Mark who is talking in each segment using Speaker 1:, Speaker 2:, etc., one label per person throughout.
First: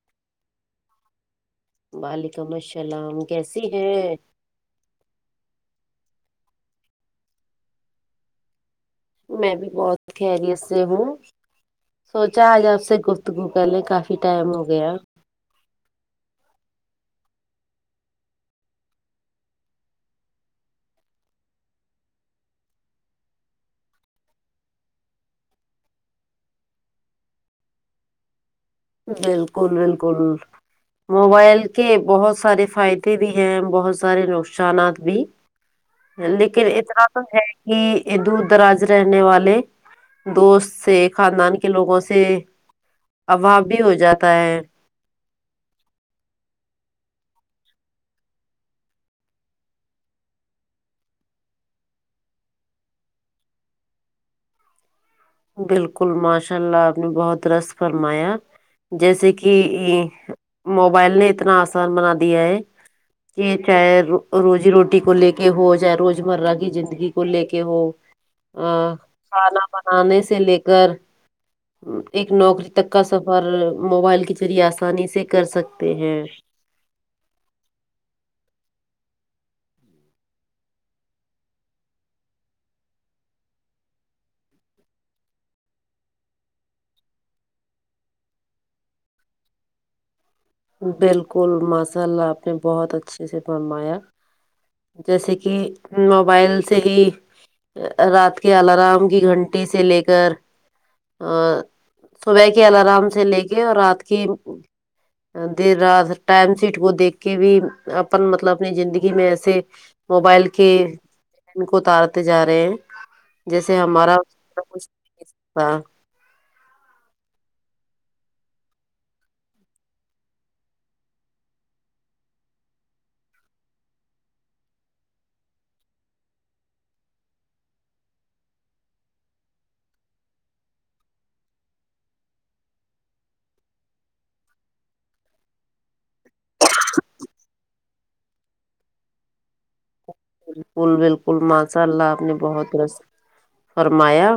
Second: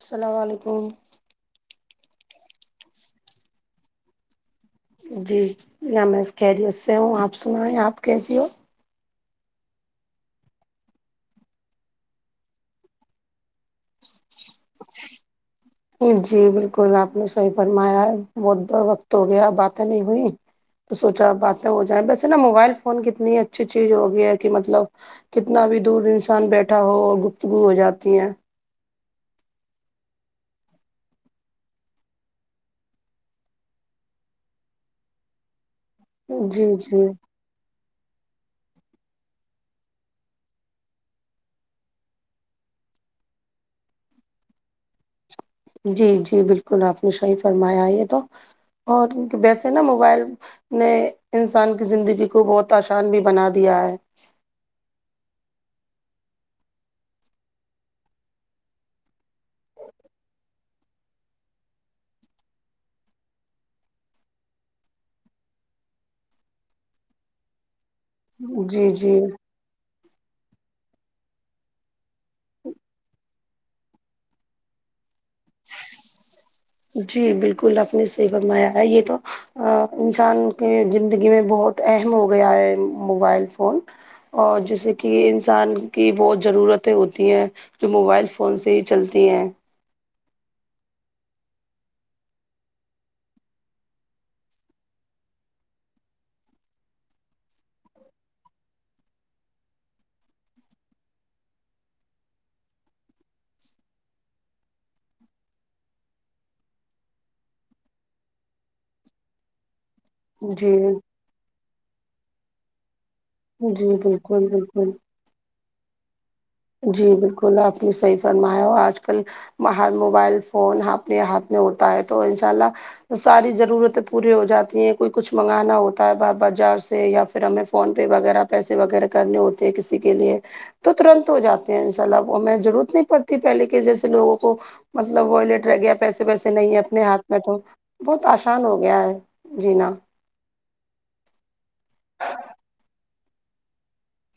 Speaker 1: السلام علیکم
Speaker 2: وعلیکم السلام کیس ہیں
Speaker 1: جی یا میں خیریت سے ہوں آپ سنائیں آپ کیسی ہو
Speaker 2: میں بھی بہت خیریت سے ہوں سوچا آج آپ سے گفتگو کر لیں کافی ٹائم ہو گیا
Speaker 1: جی بالکل آپ نے صحیح فرمایا بہت وقت ہو گیا باتیں نہیں ہوئی تو سوچا باتیں ہو جائیں ویسے نا موبائل فون کتنی اچھی چیز ہو گیا ہے کی مطلب کتنا بھی دور انسان بیٹھا ہو اور گفتگو ہو جاتی ہیں
Speaker 2: بالکل بالکل موبائل کے بہت سارے فائدے بھی ہیں بہت سارے نقصانات بھی لیکن
Speaker 1: جی
Speaker 2: اتنا
Speaker 1: جی
Speaker 2: تو ہے کی دور دراز رہنے والے دوست سے خاندان کے لوگوں سے ابھاؤ بھی ہو جاتا ہے
Speaker 1: جی جی بالکل آپ نے شاہی فرمایا یے تو اور ویسے نا موبائل نے انسان کی زندگی کو بہت آسان بھی بنا دیا ہے
Speaker 2: بالکل ماشاء اللہ آپ نے بہت درست فرمایا جیسے کی موبائل نے اتنا آسان بنا دیا ہے یے چاہے روزی روٹی کو لے کے ہو چاہے روز مرہ کی زندگی کو لے کے ہو آ
Speaker 1: جی جی
Speaker 2: کھانا بنانے سے لے کر ایک نوکری تک کا سفر موبائل کے ذریعے آسانی سے کر سکتے ہیں
Speaker 1: جی بالکل آپ نے صحیح فرمایا ہے یے تو آ انسان کے زندگی میں بہت اہم ہو گیا ہے موبائل فون اور جیسے کی انسان کی بہت ضرورتیں ہوتی ہیں جو موبائل فون سے ہی چلتی ہیں
Speaker 2: بالکل ماشاء اللہ آپ نے بہت اچھے سے فرمایا جیسے کی موبائل سے ہی رات کے الارم کی گھنٹی سے لے کر آ صبح کے الارام سے لے کے اور رات کے دیر رات ٹائم سیٹ کو دیکھ کے بھی اپن مطلب اپنی زندگی میں ایسے موبائل کے
Speaker 1: جی
Speaker 2: ان کو اتارتے جا رہے ہیں جیسے
Speaker 1: جی
Speaker 2: ہمارا
Speaker 1: بالکل بالکل
Speaker 2: [unintelligible] تا
Speaker 1: جی بالکل آپ نے صحیح فرمایا اور آج کل باہر موبائل فون اپنے ہاتھ میں ہوتا ہے تو انشاء اللہ ساری ضرورتیں پوری ہو جاتی ہیں کوئی کچھ منگانا ہوتا ہے بازار سے یا پھر ہمیں فون پے وغیرہ پیسے وغیرہ کرنے ہوتے ہیں کسی کے لیے تو ترنت ہو جاتے ہیں ان شاء اللہ وہ میں ضرورت نہیں پڑتی پہلے کے جیسے لوگوں کو مطلب وائلیٹ رہ گیا پیسے ویسے نہیں ہے اپنے ہاتھ میں تو بہت آسان ہو گیا ہے جینا
Speaker 2: بالکل بالکل ماشاء اللہ آپ نے بہت درست فرمایا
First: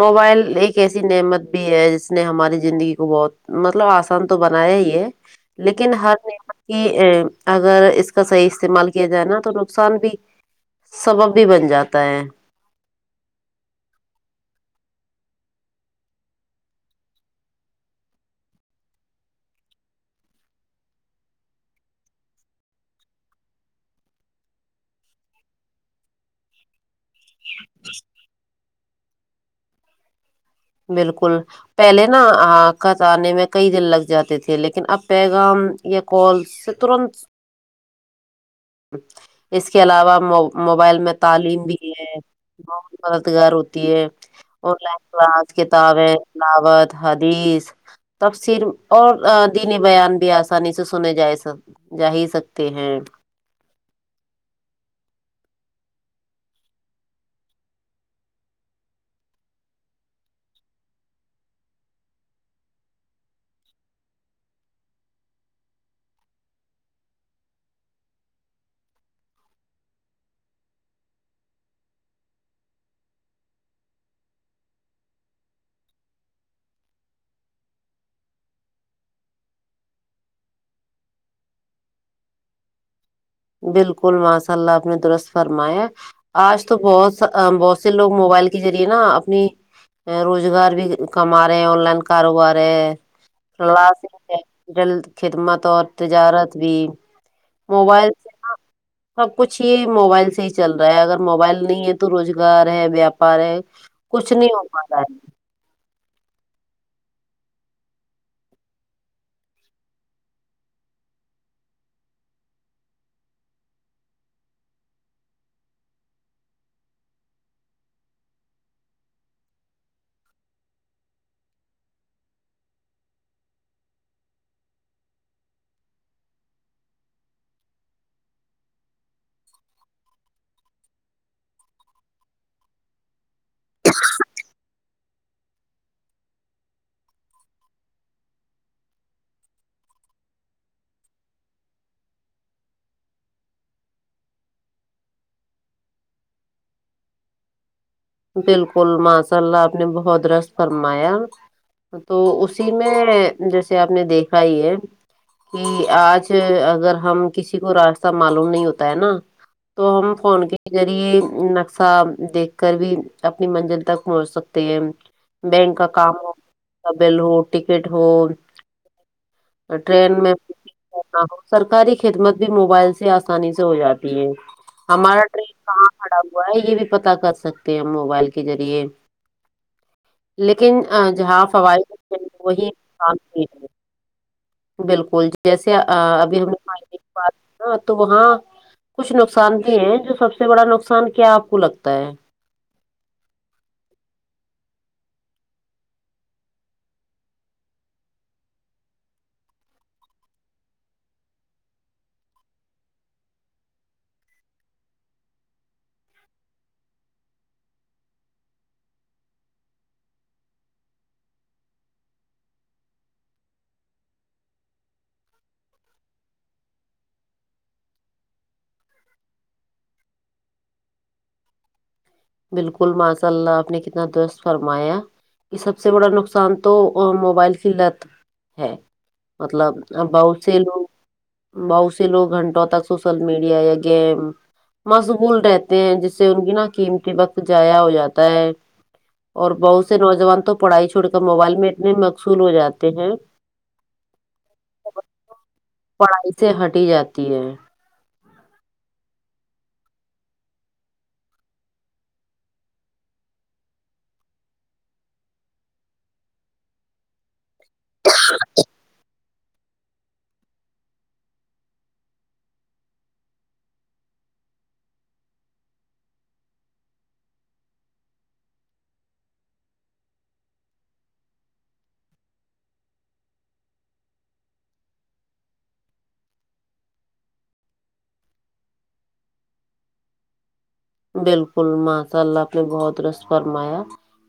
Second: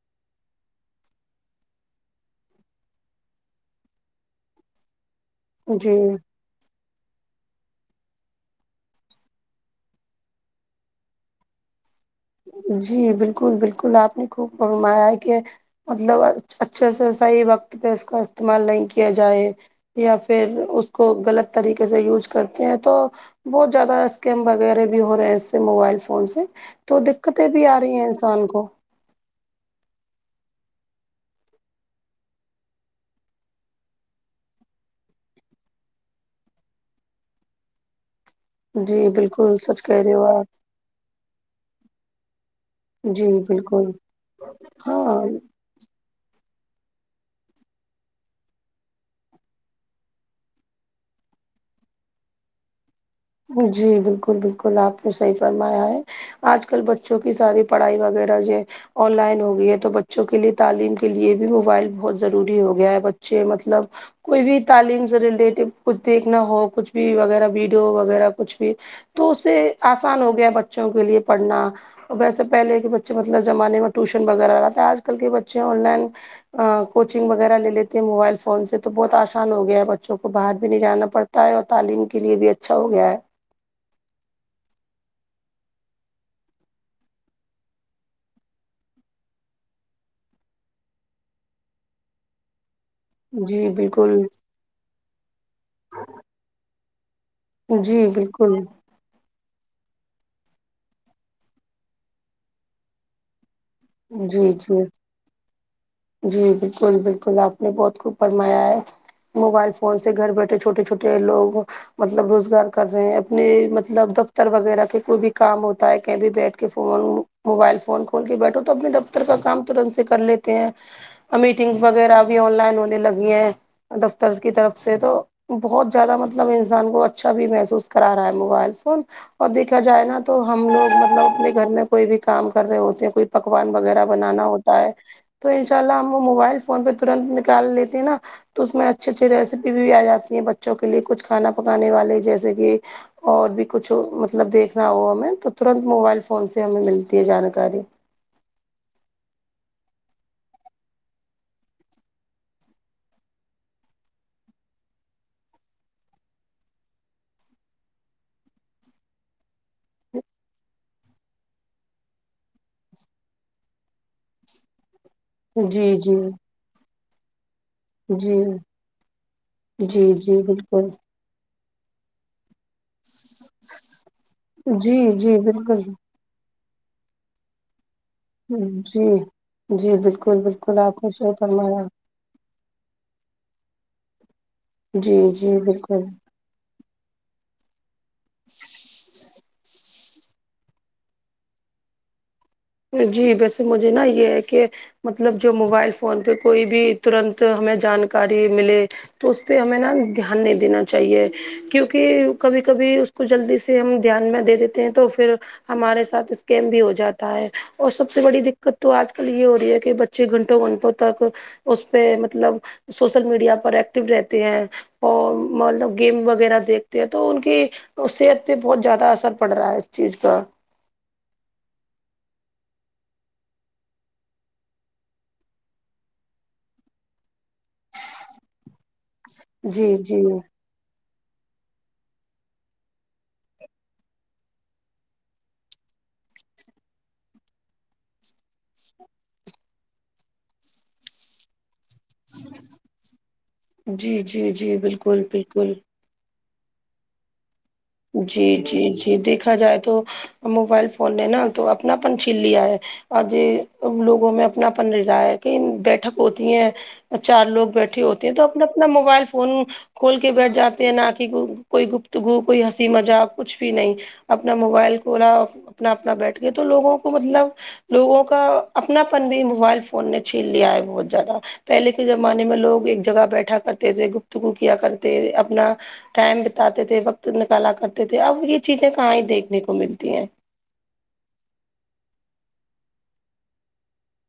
Speaker 2: موبائل ایک ایسی نعمت بھی ہے جس نے ہماری زندگی کو بہت مطلب آس سان تو بنایا ہی ہے لیکن
Speaker 1: جی
Speaker 2: ہر نعمت کی اگر اس کا صحیح استعمال کیے جائے نا تو نقصان بھی سبب بھی بن جاتا ہے
Speaker 1: جی بالکل بالکل آپ نے خوب فرمایا کہ مطلب اچھے سے صحیح وقت پے اس کا استعمال نہیں کیا جائے یا پھر اس کو غلط طریقے سے یوز کرتے ہیں تو بہت زیادہ اسکیم وغیرہ بھی ہو رہے ہیں اس سے موبائل فون سے تو دقتیں بھی آ رہی ہیں انسان کو
Speaker 2: بالکل پہلے نا آ خط آنے میں کئی دن لگ جاتے تھے لیکن اب پیغام یا کالس ترنت
Speaker 1: جی بالکل
Speaker 2: اس
Speaker 1: سچ
Speaker 2: کے
Speaker 1: کہہ رہے
Speaker 2: علاوہ
Speaker 1: ہو آپ
Speaker 2: موبائل میں تعلیم بھی ہے بہت
Speaker 1: جی
Speaker 2: مددگار
Speaker 1: بالکل
Speaker 2: ہوتی ہے اور آن لائن
Speaker 1: ہاں
Speaker 2: کلاس کتابیں دعوت حدیث تفسر اور دینی بیان بھی آسانی سے سنے جائے سر جا ہی سکتے ہیں
Speaker 1: جی بالکل بالکل آپ نے صحیح فرمایا ہے آج کل بچوں کی ساری پڑھائی وغیرہ جو آن لائن ہو گئی ہے تو بچوں کے لیے تعلیم کے لیے بھی موبائل بہت ضروری ہو گیا ہے بچے مطلب کوئی بھی تعلیم سے ریلیٹڈ کچھ دیکھنا ہو کچھ بھی وغیرہ ویڈیو وغیرہ کچھ بھی تو اسے آسان ہو گیا بچوں کے لیے پڑھنا اور ویسے پہلے کے بچے مطلب زمانے میں ٹیوشن وغیرہ لاتے ہے آج کل کے بچے آن لائن کوچنگ وغیرہ لے لیتے ہیں موبائل فون سے تو بہت آسان ہو گیا ہے بچوں کو باہر بھی نہیں جانا پڑ تا ہے اور تعلیم کے لیے بھی اچھا ہو گیا ہے
Speaker 2: بالکل ماشاء اللہ آپ نے درست فرمایا ہے آج تو بہت بہت سے لوگ موبائل کے ذریعے نا اپنی روزگار بھی کما رہے ہیں آن لائن کاروبار ہے
Speaker 1: جی بالکل
Speaker 2: [unintelligible] خدمت اور تجارت بھی
Speaker 1: جی
Speaker 2: موبائل
Speaker 1: بالکل
Speaker 2: سب کچھ یے موبائل سے ہی چل رہا ہے اگر موبائل نہیں ہے تو روزگار ہے ویاپار ہے کچھ
Speaker 1: جی
Speaker 2: نہیں ہو
Speaker 1: جی
Speaker 2: پا رہا ہے
Speaker 1: جی بالکل بالکل آپ نے بہت خوب فرمایا ہے موبائل فون سے گھر بیٹھے چھوٹے چھوٹے لوگ مطلب روزگار کر رہے ہیں اپنے مطلب دفتر وغیرہ کے کوئی بھی کام ہوتا ہے کہیں بھی بیٹھ کے فون موبائل فون کھول کے بیٹھو تو اپنے دفتر کا کام ترنت سے کر لیتے ہیں میٹنگ وغیرہ بھی آن لائن ہونے لگی ہیں دفتر کی طرف سے تو بہت زیادہ مطلب انسان کو اچھا بھی محسوس کرا رہا ہے موبائل فون اور دیکھا جائے نا تو ہم لوگ مطلب اپنے گھر میں کوئی بھی کام کر رہے ہوتے ہیں کوئی پکوان وغیرہ بنانا ہوتا ہے تو انشاء اللہ ہم وہ موبائل فون پے ترنت نکال لیتے ہیں نا تو اس میں اچھی اچھی ریسیپی بھی آ جاتی ہیں بچوں کے لیے کچھ کھانا پکانے والے جیسے کہ اور بھی کچھ مطلب دیکھنا ہو ہمیں تو ترنت موبائل فون سے ہمیں ملتی ہے جانکاری
Speaker 2: بالکل ماشاء اللہ آپ نے بہت درست فرمایا تو اسی میں جیسے آپ نے دیکھا ہی ہے کی آج اگر ہم کسی کو راستہ معلوم نہیں ہوتا ہے نا تو ہم فون کے ذریعے نقشہ دیکھ کر بھی اپنی منزل تک پہنچ سکتے ہیں بینک کا
Speaker 1: جی
Speaker 2: کام
Speaker 1: جی
Speaker 2: ہو [unintelligible] ہو ٹکٹ ہو
Speaker 1: جی جی
Speaker 2: ٹرین میں
Speaker 1: جی بالکل
Speaker 2: ہاں سرکاری خدمت بھی موبائل سے آسانی سے ہو جاتی ہے
Speaker 1: جی
Speaker 2: ہمارا
Speaker 1: جی
Speaker 2: ٹرین
Speaker 1: بالکل
Speaker 2: کہاں کھڑا ہوا ہے یے بھی پتہ کر سک تے ہے موبائل کے ذریعے
Speaker 1: جی جی بالکل بالکل
Speaker 2: لیکن
Speaker 1: آپ نے صحیح
Speaker 2: جہاں
Speaker 1: فرمایا
Speaker 2: فوائد وہی کام [unintelligible]
Speaker 1: جی
Speaker 2: بالکل
Speaker 1: جی
Speaker 2: جیسے
Speaker 1: بالکل
Speaker 2: ابھی ہم نے [unintelligible] تو وہاں کچھ جانتی ہیں جو سب سے بڑا نقصان کیا آپ کو لگتا ہے
Speaker 1: جی ویسے مجھے نا یہ ہے کہ مطلب جو موبائل فون پہ کوئی بھی ترنت ہمیں جانکاری ملے تو اس پہ ہمیں نا دھیان نہیں دینا چاہیے کیونکہ کبھی کبھی اس کو جلدی سے ہم دھیان میں دے دیتے ہیں تو پھر ہمارے ساتھ اسکم بھی ہو جاتا ہے اور سب سے بڑی دقت تو آج کل یہ ہو رہی ہے کہ بچے گھنٹوں گھنٹوں تک اس پہ مطلب سوشل میڈیا پر ایکٹیو رہتے ہیں اور مطلب گیم وغیرہ دیکھتے ہیں تو ان کے تو صحت پہ بہت زیادہ اثر پڑ رہا ہے اس چیز کا
Speaker 2: بالکل ماشاء اللہ آپ نے کتنا درست فرمایا کہ سب سے بڑا نقصان تو موبائل کی لت ہے مطلب
Speaker 1: جی جی
Speaker 2: بہت سے لوگ بہت سے لوگ گھنٹوں تک سوشل میڈیا یا گیم مشغول رہتے ہیں جس سے ان کی نا قیمتی وقت ضایع ہو جاتا ہے اور بہت سے نوجوان تو پڑھائی چھوڑ کر موبائل میں اتنے مشغول ہو جاتے ہیں
Speaker 1: جی جی جی بالکل بالکل
Speaker 2: پڑھائی سے ہٹ ہی جاتی ہے
Speaker 1: جی جی جی دیکھا جائے تو موبائل فون نے نا تو اپنا پن چھین لیا ہے آج ان لوگوں میں اپنا پن ردا یا کہ بیٹھک ہوتی ہے چار لوگ بیٹھے ہوتے ہیں تو اپنا اپنا موبائل فون کھول کے بیٹھ جاتے ہیں نہ کہ کوئی گفتگو کوئی ہنسی مذاق کچھ بھی نہیں اپنا موبائل کھولا اپنا اپنا بیٹھ کے تو لوگوں کو مطلب لوگوں کا اپنا پن بھی موبائل فون نے چھین لیا ہے بہت زیادہ پہلے کے زمانے میں لوگ ایک جگہ بیٹھا کرتے تھے گفتگو کیا کرتے اپنا ٹائم بتاتے تھے وقت نکالا کرتے تھے اب یہ چیزیں کہاں ہی دیکھنے کو ملتی ہیں
Speaker 2: بالکل ماشا اللہ آپ نے بہت درست فرمایا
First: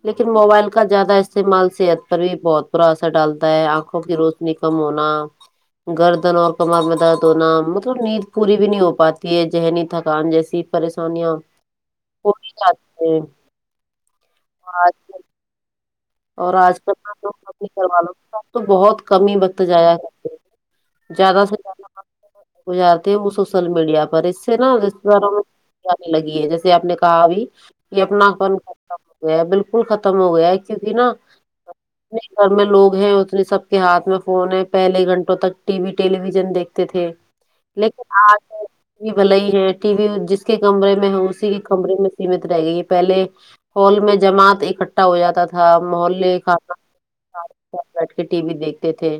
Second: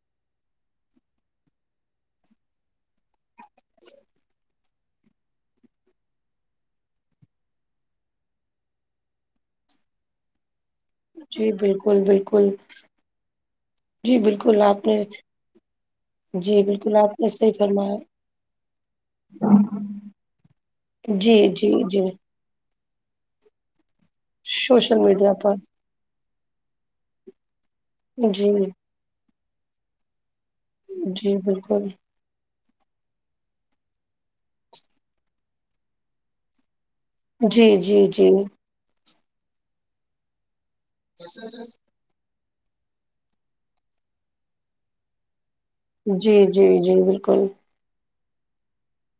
Speaker 2: لیکن موبائل کا زیادہ استعمال صحت پر بھی بہت برا اثر ڈالتا ہے آنکھوں کی روش نی کم ہونا گردن اور کمر میں درد ہونا مطلب نیند پوری بھی نہیں ہو پاتی ہے ذہنی تھکان جیسی پریشانیاں
Speaker 1: جی بالکل
Speaker 2: ہو
Speaker 1: بالکل
Speaker 2: ہی جاتی ہیں
Speaker 1: جی بالکل آپ نے
Speaker 2: آج اور
Speaker 1: جی
Speaker 2: آج کل
Speaker 1: بالکل
Speaker 2: نہ
Speaker 1: آپ نے
Speaker 2: لوگ
Speaker 1: صحیح
Speaker 2: اپنے گھر والوں
Speaker 1: فرمایا
Speaker 2: کے ساتھ تو بہت کم ہی وقت جایا کرتے
Speaker 1: جی
Speaker 2: زیادہ سے
Speaker 1: جی
Speaker 2: زیادہ
Speaker 1: جی
Speaker 2: وقت گزارتے ہیں شوشل میڈیا پر اس سے نا
Speaker 1: سوشل
Speaker 2: رشتے داروں
Speaker 1: میڈیا پر
Speaker 2: میں آنے لگی ہے جیسے آپ نے کہا ابھی کہ اپنا
Speaker 1: جی
Speaker 2: پن ختم ہو گیا ہے بالکل ختم ہو گیا کیونکی نا
Speaker 1: جی بالکل
Speaker 2: جتنے گھر میں لوگ ہیں اتنے سب کے ہاتھ میں فون ہیں پہلے گھنٹوں تک ٹی وی ٹیلی ویژن دیکھتے تھے
Speaker 1: جی جی
Speaker 2: لیکن
Speaker 1: جی
Speaker 2: آج ک و بھل ہی ہے ٹی وی جس کے کمرے میں ہو اسی کے کمرے میں سیمت رہ گئی ہے پہلے ہال میں جماعت اکٹھا ہو جاتا تھا تھا محلے
Speaker 1: جی جی
Speaker 2: کھانا
Speaker 1: جی بالکل
Speaker 2: بیٹھ کے ٹی وی دیکھتے تھے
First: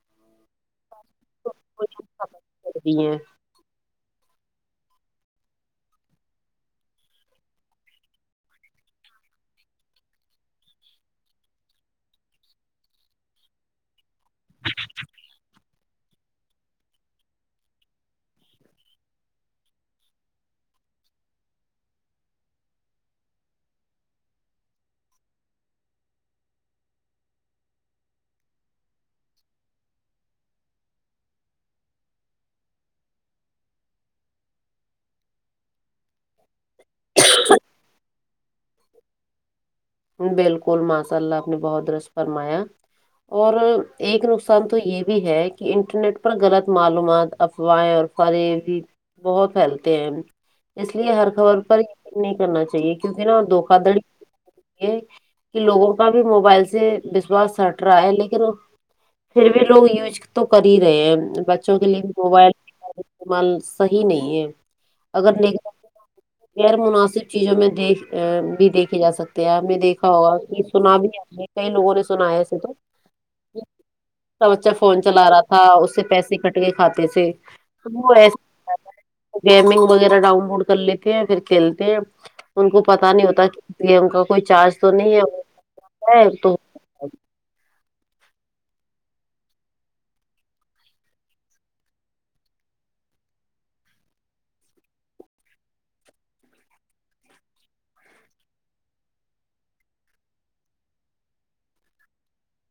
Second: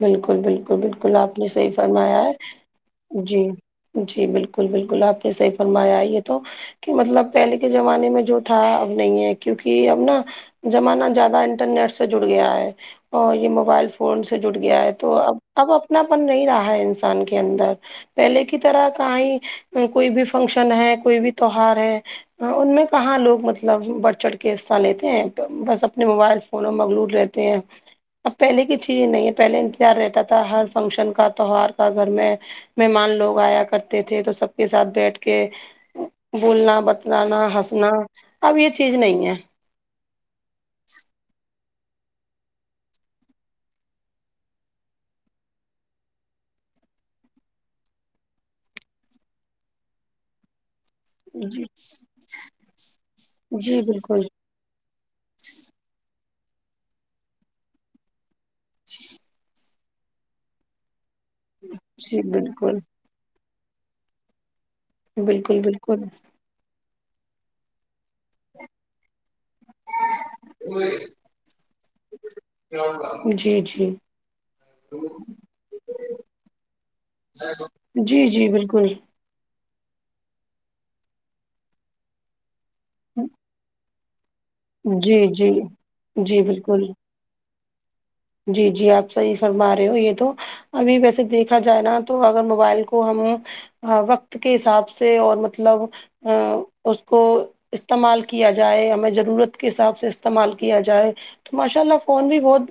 Speaker 1: بالکل بالکل بالکل آپ نے صحیح فرمایا ہے
Speaker 2: دی ہیں
Speaker 1: جی جی بالکل بالکل آپ نے صحیح فرمایا یہ تو کہ مطلب پہلے کے زمانے میں جو تھا اب نہیں ہے کیونکہ اب نا زمانہ زیادہ انٹرنیٹ سے جڑ گیا ہے اور یہ موبائل فونس سے جٹ گیا ہے تو اب اب اپنا پن نہیں رہا ہے انسان کے اندر پہلے کی طرح کاں ہی کوئی بھی فنکشن ہے کوئی بھی تہوار ہے ہان ان میں کہاں لوگ مطلب بڑھ چڑھ کے حصہ لیتے ہیں بس اپنے موبائل فون مغلور رہتے ہیں اب پہلے کے چ یزئیں نہیں پہلے انتظار رہتا تھا ہر فنکشن کا تہوار کا گھر میں مہمان لوگ آیا کرتے تھے تو سب کے ساتھ بیٹھ کے بولنا بتلانا ہسنا اب یہ چیز نہیں ہے
Speaker 2: بالکل ماشاء اللہ آپ نے بہت درست فرمایا اور ایک نقصان تو یہ بھی ہے کہ انٹرنیٹ پر غلط معلومات افوائیں اور بارے بھی بہت پھیلتے ہیں اس لیے ہر خبر
Speaker 1: جی
Speaker 2: پر یقین نہیں کرنا چاہیے کیونک نا دو
Speaker 1: جی بالکل
Speaker 2: یہ کہ لوگوں کا بھی موبائل سے وشواس ہٹ رہا ہے لیکن پھر بھی لوگ یوج تو کر ہی رہے ہیں بچوں کے لیے
Speaker 1: جی
Speaker 2: موبائل
Speaker 1: بالکل
Speaker 2: استعمال صحیح نہیں ہے اگر
Speaker 1: بالکل بالکل
Speaker 2: غیر مناسب چیزوں میں دیکھ بھی دیکھے جا سکتے ہیں آپ نے دیکھا ہوگا سنا بھی آ کئی لوگوں نے سنا ایسے تو
Speaker 1: جی جی
Speaker 2: اس کا بچہ فون چلا رہا تھا اس سے پیسے کٹ کے کھاتے تھے
Speaker 1: جی جی بالکل
Speaker 2: گیمنگ وغیرہ ڈاؤن لوڈ کر لیتے ہیں پھر کھیلتے ہیں ان کو پتا نہیں ہوتا یہ ان کا کوئی چارج تو نہیں ہے
Speaker 1: جی جی
Speaker 2: اور
Speaker 1: جی
Speaker 2: تو
Speaker 1: بالکل جی جی آپ صحیح فرما رہے ہو یہ تو ابھی ویسے دیکھا جائے نا تو اگر موبائل کو ہم ہاں وقت کے حساب سے اور مطلب اں اس کو استعمال کیا جائے ہمیں ضرورت کے حساب سے استعمال کیا جائے تو ماشاء اللہ فون بھی بہت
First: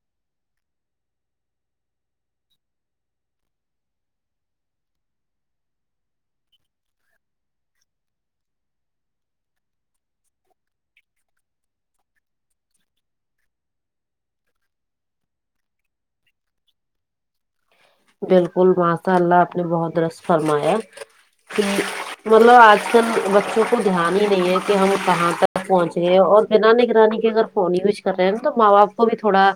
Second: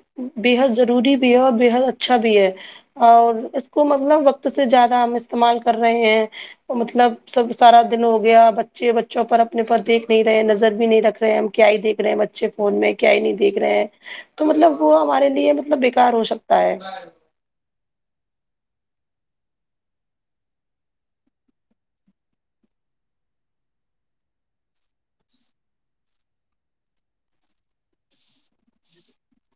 Speaker 1: بے حد ضروری بھی ہے اور بےحد اچھا بھی ہے اور اس کو مطلب وقت سے زیادہ ہم استعمال کر رہے ہیں مطلب سب سارا دن ہو گیا بچے بچوں پر اپنے پر دیکھ نہیں رہے ہیں نظر بھی نہیں رکھ رہے ہیں کیا ہی دیکھ رہے ہیں بچے فون میں کیا ہی نہیں دیکھ رہے ہیں تو مطلب وہ ہمارے لیے مطلب بےکار ہو سکتا ہے
Speaker 2: بالکل ماشا اللہ آپ نے بہت د رس فرمایا کہ مطلب آج کل بچوں کو دھیان ہی نہیں ہے کہ ہم کہاں تک پہنچے اور بنا نگرانی کے اگر فون یوز کر رہے ہیں توب ماں باپ کو بھی تھوڑا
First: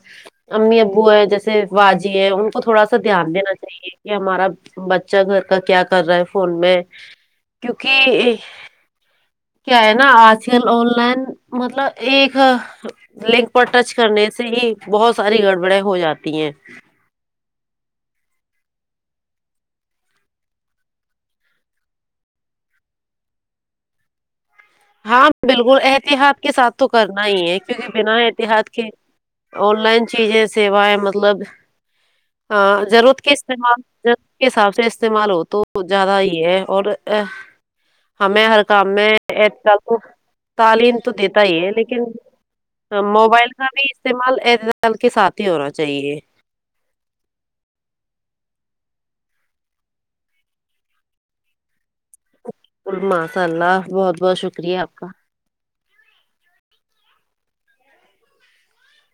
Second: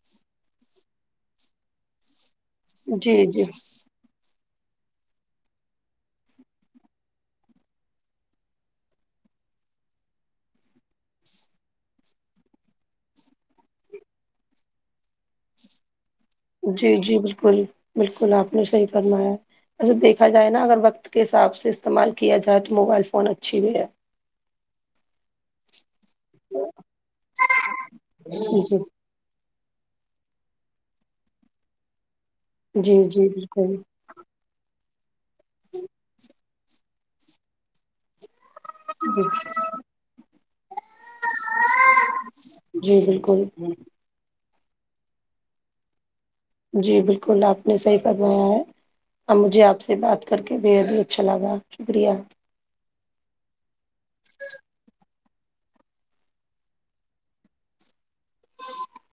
Speaker 2: امی ابو ہے جیسے باجی ہے ان کو تھوڑا تو
Speaker 1: جی
Speaker 2: دھیان
Speaker 1: جی
Speaker 2: دینا چاہیے کہ ہمارا بچہ گھر کا کیا کر رہا ہے فون میں کیونکی کیا ہے نا آج کل آن لائن مطلب ایک لنک پر ٹچ کرنے سے ہی بہت ساری گڑبڑیں ہو جاتی ہیں
Speaker 1: جی جی بالکل بالکل آپ نے صحیح فرمایا اچھا دیکھا جائے نا اگر وقت کے حساب سے استعمال کیا جائے تو موبائل فون اچھی بھی ہے
Speaker 2: ہاں بالکل احتیاط کے ساتھ تو کرنا ہی ہے کیونکہ بنا احتیاط کے
Speaker 1: جی
Speaker 2: آن لائن چیزیں سیوا ہے مطلب ہاں
Speaker 1: جی
Speaker 2: ضرورت
Speaker 1: جی
Speaker 2: کے
Speaker 1: بالکل
Speaker 2: استعمال وقت کے حساب سے استعمال ہو تو زیادہ ہی ہے اور ہ ہمیں ہر کام میں ا ؤ تعلیم تو دیتا ہی ہے لیکن
Speaker 1: جی بالکل
Speaker 2: موبائل کا بھی ستعمال اعتدال کے ساتھ ہی ہونا چاہیے
Speaker 1: جی بالکل آپ نے صحیح فرمایا ہے اب مجھے آپ سے بات کر کے بے حد ہی اچھا لگا شکریہ
Speaker 2: اور ماشاء اللہ بہت بہت شکریہ آپ کا
Speaker 1: [inaudible]